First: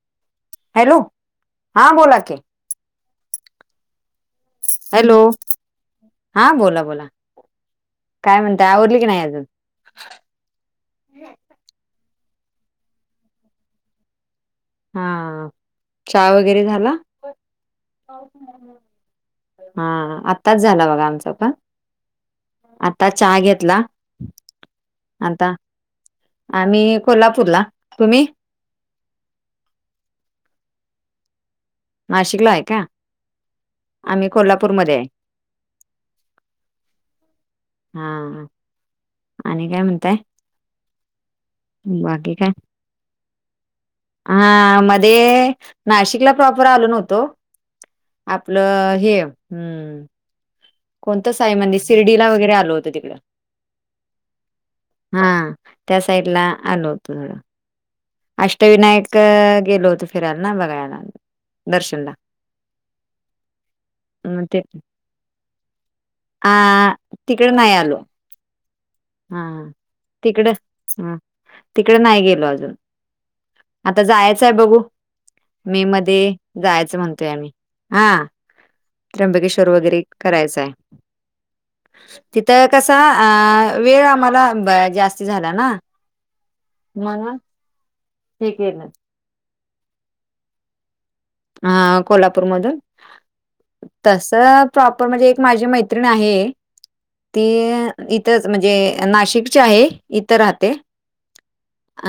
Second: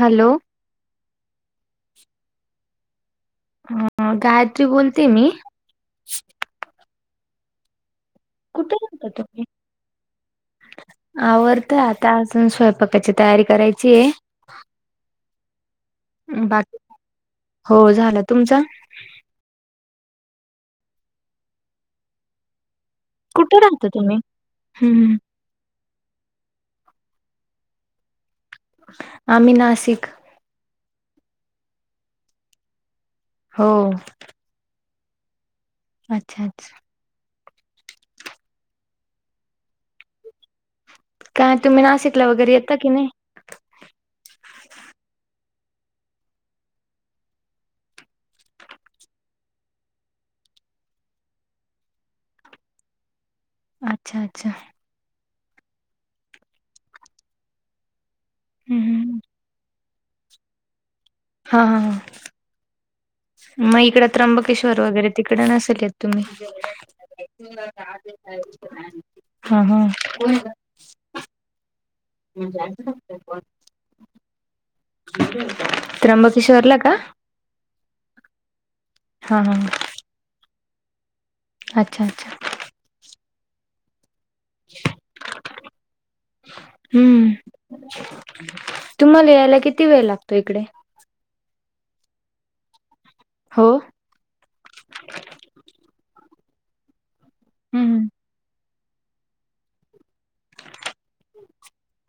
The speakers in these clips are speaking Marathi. हॅलो. हॅलो हां बोलाकी. ह ह काय हॅलो हा बोला बोला काय म्हणतय कुठे आवरली की राहता नाही अजून? [inaudible] आवरतय आता अजून स्वयंपाकाची तयारी करायची आहे. हा चहा वगैरे बाकी झाला? हो झालं तुमचा हा आत्ताच झाला बघा आमचं पण. आता चहा कुठे घेतला राहता तुम्ही हम्म आता आम्ही कोल्हापूरला तुम्ही? आम्ही नाशिक. नाशिकला आहे का हो आम्ही कोल्हापूरमध्ये आहे. अच्छा अच्छा. हा आणि काय म्हणताय? काय तुम्ही नाशिकला बाकी काय वगैरे येता की नाही? हा मध्ये नाशिकला प्रॉपर आलो नव्हतो आपलं हे हम्म कोणतं साई मंदि शिर्डीला वगैरे आलं होतं तिकंड. अच्छा अच्छा. हा त्या साइड ला आलो होतो थोडं. हम्म अष्टविनायक हम्म. गेलो होतो फिरायला ना बघायला. हा हा हा. दर्शनला मग इकड मग ते त्र्यंबकेश्वर वगैरे तिकडे नसेल येत तुम्ही? आ तिकडे नाही आलो हा हा. तिकडे नाही गेलो अजून आता जायचंय बघू. मे मध्ये त्र्यंबकेश्वरला का जायाचं म्हणतोय आम्ही हा हा हा त्र्यंबकेश्वर वगैरे करायचय अच्छा अच्छा तिथं कसा अ वेळ आम्हाला ब जास्त झाला ना हम्म म्हणून हे केलं तुम्हाला यायला किती वेळ लागतो इकडे? हा कोल्हापूरमधून? हो. तस प्रॉपर म्हणजे एक माझी मैत्रिण आहे ते हम्म इथच म्हणजे नाशिकची आहे इथं राहते अ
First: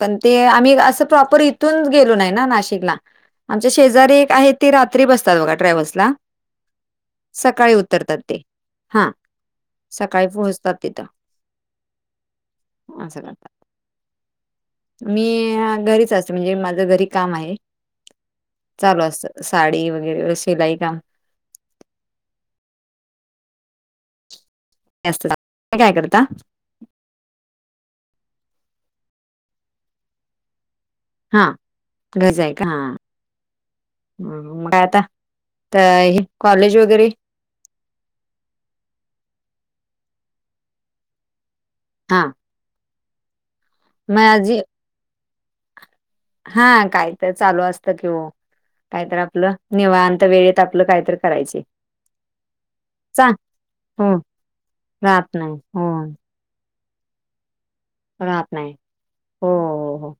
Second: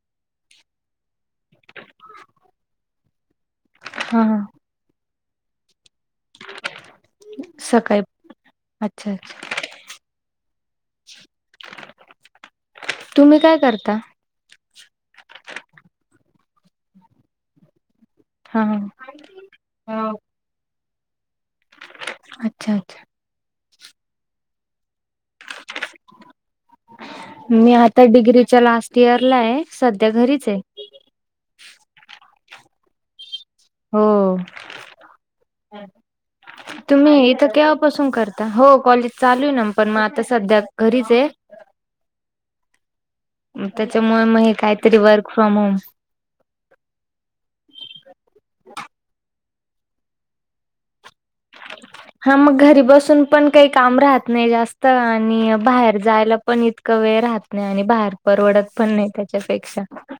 पण ते आम्ही असं प्रॉपर इथूनच गेलो नाही ना नाशिकला. आमच्या शेजारी हा एक हा आहे ते रात्री बसतात बघा ट्रॅव्हल्सला सकाळी उतरतात ते हां. अच्छा सकाळी पोहोचतात तिथं असं तुम्ही करतात. काय करता? मी घरीच असते म्हणजे माझं घरी काम आहे. हा चालू असं साडी हा. वगैरे शिलाई काम. अच्छा अच्छा. [unintelligible] तुम्ही काय करता? मी आता डिग्रीच्या लास्ट इयरला आहे सध्या घरीच आहे. हा घरी आहे का हा हो म काय आता तर हे कॉलेज वगैरे [unintelligible] बसून करता हो कॉलेज चालू आहे ना पण मग आता सध्या घरीच ये. हा त्याच्यामुळे मग हे काहीतरी वर्क फ्रॉम होम. हा काय तर चालू असतं कि ओ काहीतर आपलं निवंत वेळेत आपलं काहीतर करायचे. [inaudible] हा मग घरी बसून चा पण काही काम हो राहत नाही जास्त राहत नाही आणि हो बाहेर जायला पण क वेळ राहत नाही आणि बाहेर परवडत पण नाही हो त्याच्यापेक्षा हो हो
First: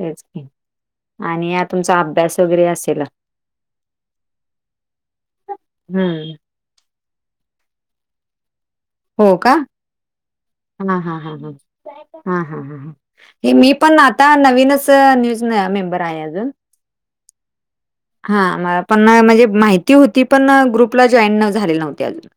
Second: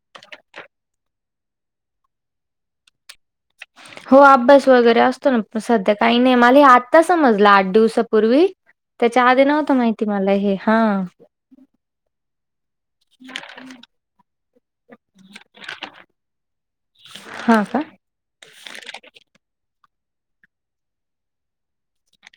तेच आणि आ तुमचा अभ्यास वगैरे असेल. हो अभ्यास वगैरे असतो ना सध्या काही हम्म नाही मला हे आ आत्ता समजल आठ दिवसापूर्वी त्याच्या हो आधी का नव्हतं माहिती मला हे हा हा हा हा हा हा हे मी पण आता नवीनच न्यूज मेंबर आहे अजून. हा का हा मला पण म्हणजे माहिती होती पण ग्रुपला जॉईन झाले नव्हती अजून.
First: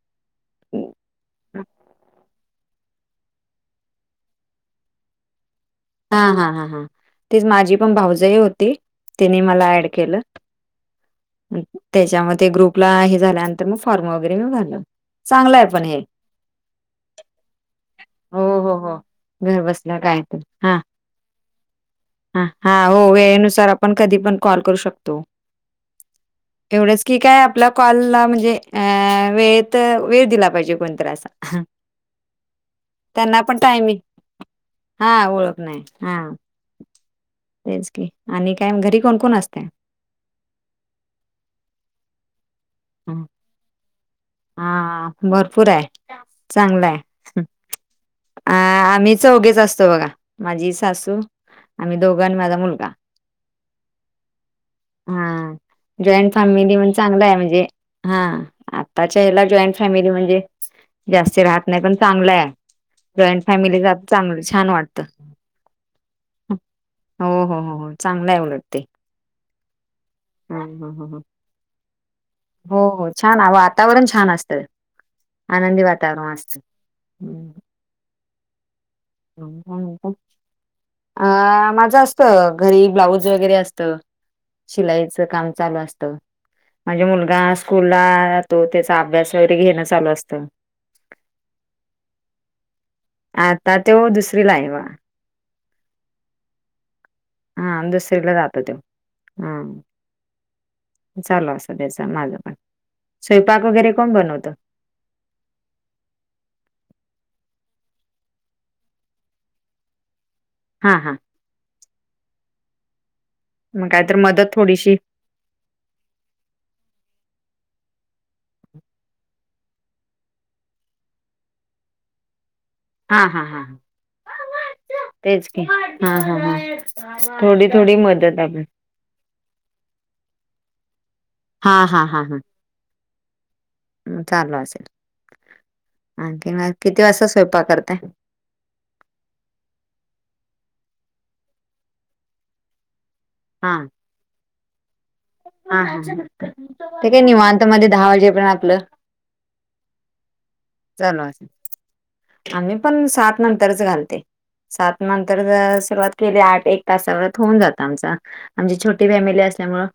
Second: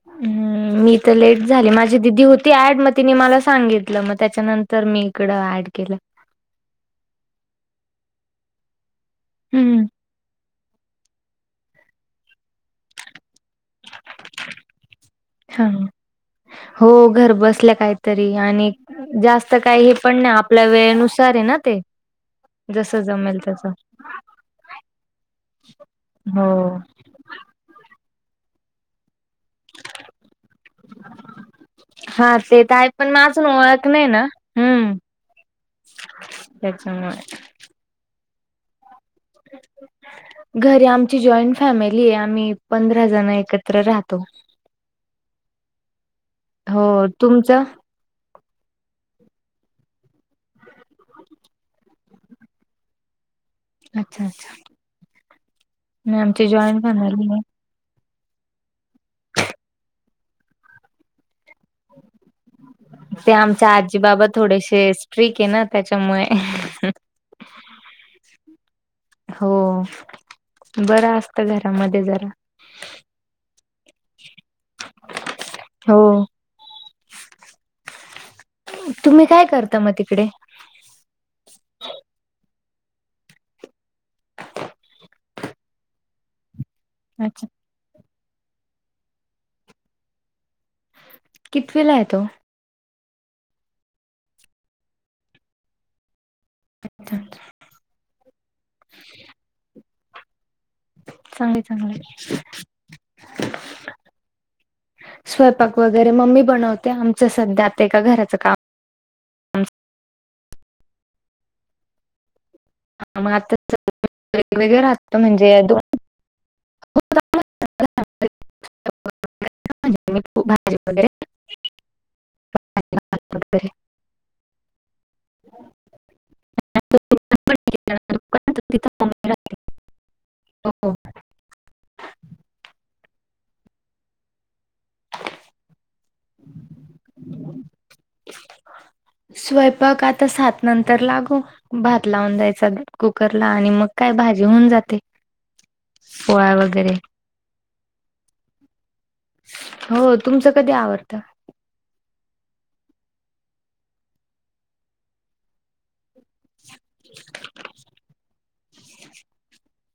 [inaudible] मी तर लेट झाले माझी दिदी होती ऍड मग तिने मला सांगितलं मग त्याच्यानंत तर मी इकडं ऍड केलं. हा हा हां हां तेच माझी पण भावजय होती. तिनी मला हम्म ऍड केलं त्याच्यामध्ये ग्रुपला हे झाल्या तर मग फॉर्म वगैरे मी भरला चांगलं हा आहे पण हे. हो घर बसल्या काहीतरी हो आणि हो हो. जास्त घर काही हे बसल्या पण काय नाय आप तर आपल्या हा वेळेनुसार आहे ना ते. हा हा जस हो जमेल तस वेळेनुसार आपण कधी पण कॉल करू शकतो. हो एवढ जस की काय आपला कॉलला म्हणजे अ वेळेत वेळ दिला पाहिजे कोण- जरासा हा हा ते तर आहे त्याना माझून पण ओळख टाइमी नाही ना हम्म हा हो नाय हा त्याच्यामुळे तेच की आणि काय घरी कोण कोण असतय? घरी आमची जॉईंट फॅमेली आहे आम्ही पंधरा जण एकत्र राहतो. हा भरपूर आहे, हो चांगलं आहे. तुमचं आ आम्ही चौघेच असतो बघा माझी सासू आम्ही दोघं आन माझा मुलगा. अच्छा अच्छा हा नाही, जॉइंट आमची फॅमिली जॉईंट म्हण चांगल फॅमिली आहे, म्हणजे हा आजच्या हेला जॉईंट फॅमिली म्हणजे जास्ती राहत नाही पण चांगलं आहे. ते जॉईंट आमचे फॅमिली आजी जात बाबा चांगलं छान थोडेशे वाटतं. स्ट्रिक्ट हेना त्याच्यामुळे हो हो हो हो चांगलय उलट ते. हो हां, हां, हां, बरं हां. असत घरामध्ये मध्येजरा हो हो छान वातावरण छान असतं. आनंदी हो वातावरणं असत. तुम्ही काय करता म तिकडे? अ माझं असत घरी ब्लाऊज वगैरे असत. शिलाईचं काम चालू असतं. माजे मुलगा अच्छा स्कूला जातो त्याचा अभ्यास वगैरे घेणं चालू असतं. कितवीला आहे तो. आता त्यो दुसरी ला आहे बघा. अच्छा अच्छा अच्छा, हा, दुसरीला जातो तो हा, चालु चांगले असं त्याच चांगले माझ पण स्वयंपाक वगैरे कोण बनवत? स्वंयपाक वगैरे मम्मी बनवते आमच सध्या आता एका घराचं काम. हा हा, हा, मग आता मग कायत मदत वेगवेगळे थोडीशी राहतात. त म्हणजे दोन [inaudible] [inaudible] खूप भाजी वैगेरे हा हा हा तेच की हा हा हा, के काय बाई थोडी थोडी मदत आपली. हो हो [inaudible] हा हा हा हा, म चालू असेल आणखी किती वाजता स्वयंपाक करताय? स्वयंपाक आता सात नंतर लागू भात लावून द्यायचा ग. कुकरला आणि हा मग काय भाजी होऊन जाते. हा हा, पोळ्या वगैरे ते काय निवांत मध्ये दहा वाजेपर्यंत आपलं. हो तुमचं कधी आवरतं? चालू असेल आम्ही पण सात नंतरच घालते सात नंतर अ सुरवात. केले आठ एक तासावर होऊन जातं आमचं छोटी फॅमिली अस. त्यामुळ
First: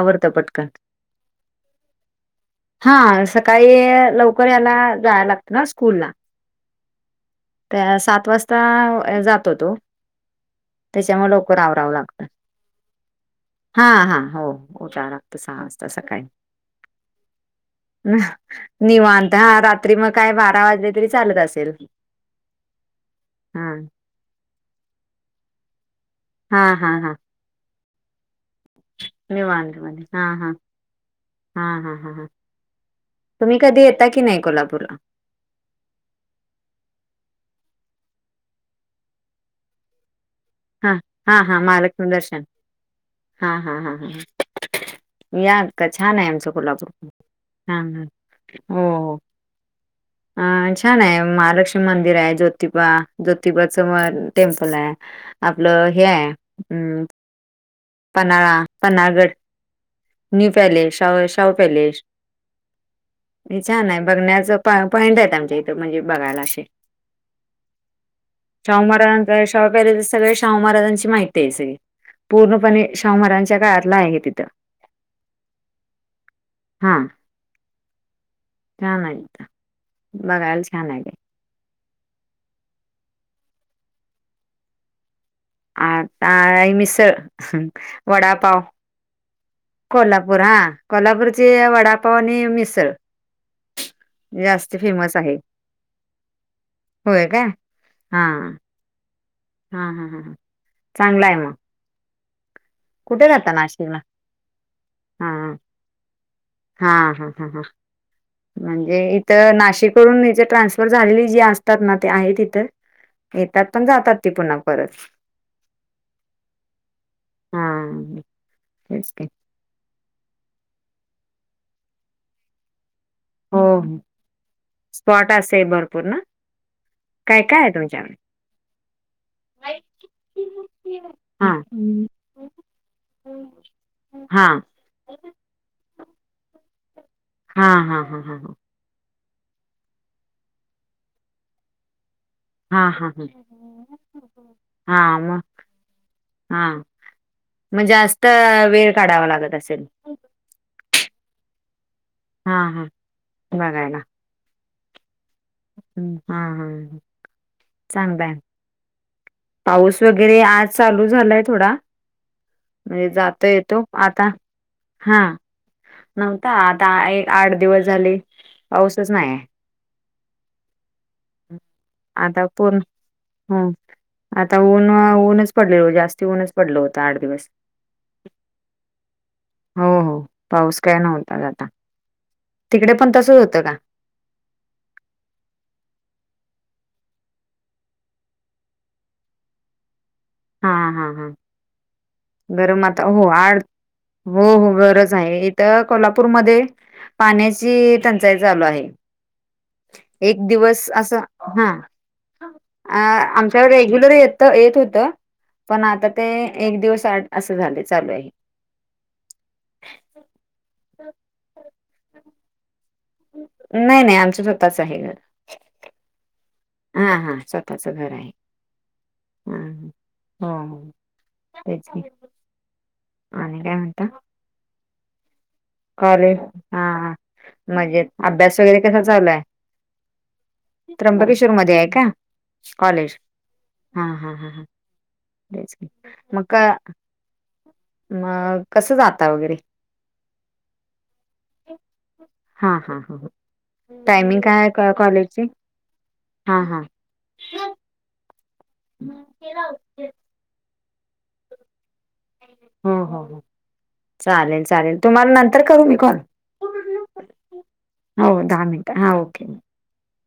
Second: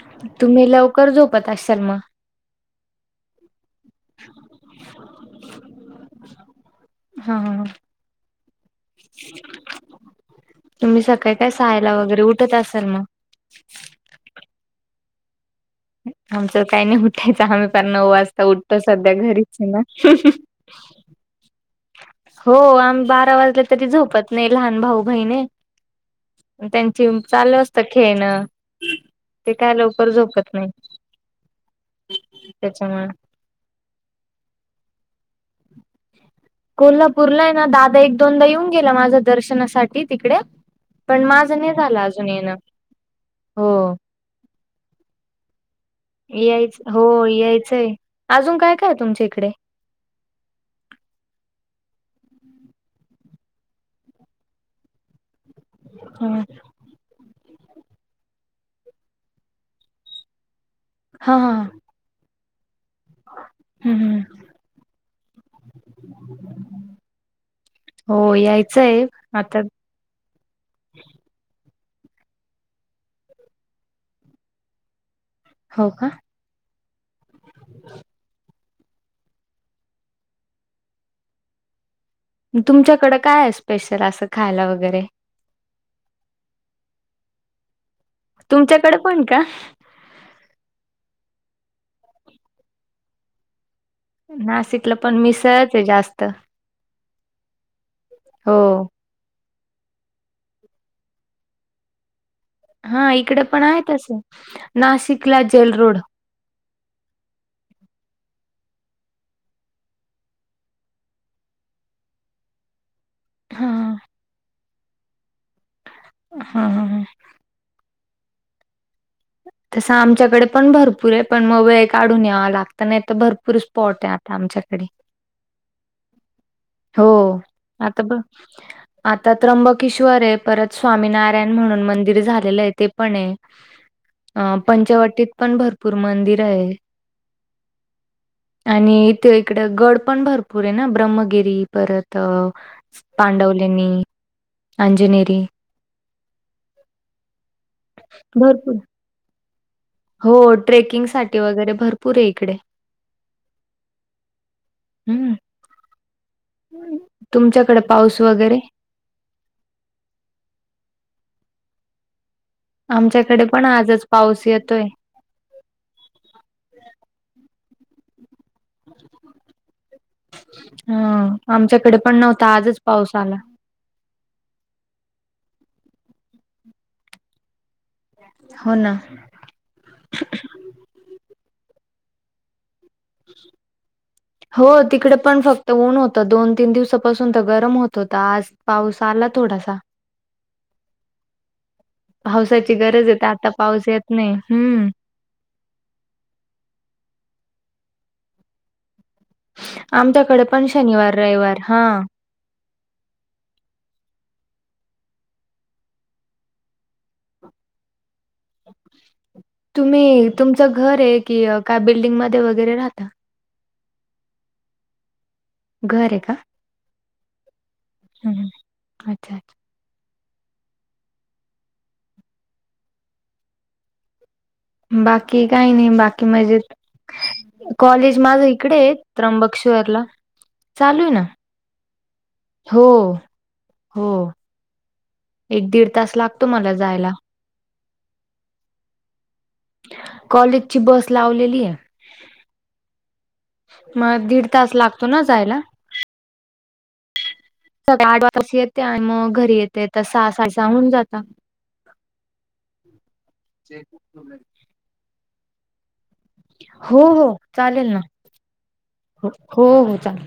आवरत पटकन. तुम्ही लवकर झोपत असाल मग हा, सकाळी. लवकर याला. जायला लागतं ना स्कूलला. हा हा त्याला सात वाजता जातो तो. तुम्ही त्याच्यामुळे सकाळी काय लवकर आवरावं सहाला वगैरे लागतं. उठत असल मग. हा हा हो, उठाव लागतं सहा वाजता. तसं काय आमचं काही नाही उठायचं आम्ही फार नऊ नाय वाजता उठतो सध्या निवांत घरीच हा आहे ना. रात्री. तीव्हा काय बारा वाजले तरी चालत असेल. हो आम्ही बारा वाजला हा तरी झोपत नाही लहान भाऊ बहिणी हा हे हा त्यांची. हा चालू असत खेळणं. ते निवांत काय मध्ये लवकर हा हा झोपत नाहीत हा हा हा हा त्याच्यामुळे. तुम्ही कधी येता की, नाही कोल्हापूरला? कोल्हापूरला आहे ना दादा एक दोनदा येऊन गेला मागे दर्शनासाठी तिकडे. हा पण हा हा माझं नाही झालं महालक्ष्मी अजून दर्शन येणं हा हो हा हा हा, या, का छान आहे आमचं यायच कोल्हापूर हो पण. हां, यायचंय हां. अजून काय काय तुमच्या इकडे? अं छान आहे. महालक्ष्मी मंदिर आहे. ज्योतिबा ज्योतिबाच वा टेम्पल आहे. आपलं हे हा आहे. ''हं'' पनाळा पन्हाळगड न्यू पॅलेस शाह हा हा शाहू पॅलेस. हे छान हम्म आहे. हम्म बघण्याच पा पॉइंट आहे. आमच्या इथ. त म्हणजे बघायला अशे हो शाहू यायचंय महाराजांच्या आता शाहू पॅलेस सगळे शा ''--'' शाहू महाराजांची माहिती आहे सगळी पूर्ण पणे शाहु महाराजांच्या काळातलं आहे तिथं. हो का? हा. छान आहेत. बघायला छान आहेत. तुमच्याकडं काय आहे स्पेशल, असं खायला वगैरे? आता आहे मिसळ, वडापाव. कड पण का? कोल्हापूर हा, कोल्हापूरची वडापाव आणि मिसळ. जास्त नाशिकला पण फेमस आहे मिसळच आहे जास्त. होय काय? हा हो. हा हा हा चांगला आहे मग. हा कुठे इकडे राहता पण आहेत नाशिकला तसं, हा नाशिकला जेल रोड. हा हां हां हां. [inaudible] म्हणजे इथं नाशिकवरून इथे ट्रान्सफर झालेली जी असतात ना, ते आहेत इथं. येतात पण हां. जातात ती पुन्हा परत. हा हा हा. हा तेच की. तसं आमच्याकडे पण भरपूर आहे, पण मग वेळ काढून यावं लागतं नाही तर भर पूर हो हो स्पॉट आहे आता आमच्याकडे. स्पॉट असे भरपूर ना हो काय काय आहे आता तुमच्याकडे बघ, आता त्र्यंबकेश्वर आहे परत हा स्वामीनारायण म्हणून मंदिर झालेलं आहे ते पण आहे. हा अ पंचवटीत पण भरपूर मंदिर आहेत. हां हां हां हां हां. आणि इथे इकडं गड पण भरपूर आहे ना, ब्रह्मगिरी परत हा हा हा पांडवलेणी, हा अंजनेरी मग हा. मग जास्त भरपूर, वेळ काढावा लागत असेल हो ट्रेकिंगसाठी वगैरे भर पुरे इकडे. हा हा बघायला. हम्, हा हा तुमच्याकडे पाऊस चांगलाय वगैरे? पाऊस वगैरे आज चालू झालाय थोडा. म्हणजे आमच्याकडे जाता पण येतो आजच आता, पाऊस येतोय. हा. नव्हता आता, एक आठ दिवस झाले पाऊसच नाही. हा आमच्याकडे पण आता नव्हता पूर्ण आजच पाऊस आला. हो आता ऊन ऊनच पडले जास्त ऊनच पडलं होतं आठ दिवस. हो ना. हो हो पाऊस काय नव्हता आता, तिकडे पण तसंच होतं का? हो तिकडे पण फक्त ऊन होतं, दोन तीन दिवसांपासून तर गरम होत होतं, आज पाऊस आला थोडासा. हा हा हा पावसाची गरम आता गरज आहे हो तर आड पाऊस येत नाही. हो हो हम्म. गरज आहे. इथ कोल्हापूरमध्ये पाण्याची टंचाई चालू आहे. आमच्याकडे एक पण दिवस शनिवार असा, हा रविवार हा. अ आमच्यावर रेग्युलर येत येत होतं. पण आता ते एक दिवस आड असं झाले चालू आहे. तुम्ही तुमचं घर आहे की काय बिल्डिंगमध्ये वगैरे राहता? नाही नाही आमचं स्वतःच आहे घर. घर आहे का? हा हा स्वतःच घर. आहे हम् ह् अच्छा अच्छा. हा तेच की. आणि काय म्हणता? बाकी काही नाही बाकी कॉलेज मजेत. हा हा. म्हणजे कॉलेज माझं अभ्यास इकडे वगैरे आहे कसा चालू आय? त्र्यंबकेश्वरला चालू आहे ना त्र्यंबकेश्वर मध्ये आहे का? हो कॉलेज. हो. हा हा ह. एक तेच की. दीड तास म लागतो क मला जायला मग कसं जाता वगैरे? कॉलेजची बस लावलेली आहे. हा हा ह मग टायमिंग दीड काय हाय तास का लागतो ना कॉलेजची जायला. हा हा. सकाळी [unintelligible] येते आणि मग घरी येते त सहा साडेसहा होऊन जाता. हो हो हो चालेल चालेल. तुम्हाला नंतर करू मी कॉल. हो हो चालेल ना. हो दहा मिनिटं हा हो ओके. हो चाल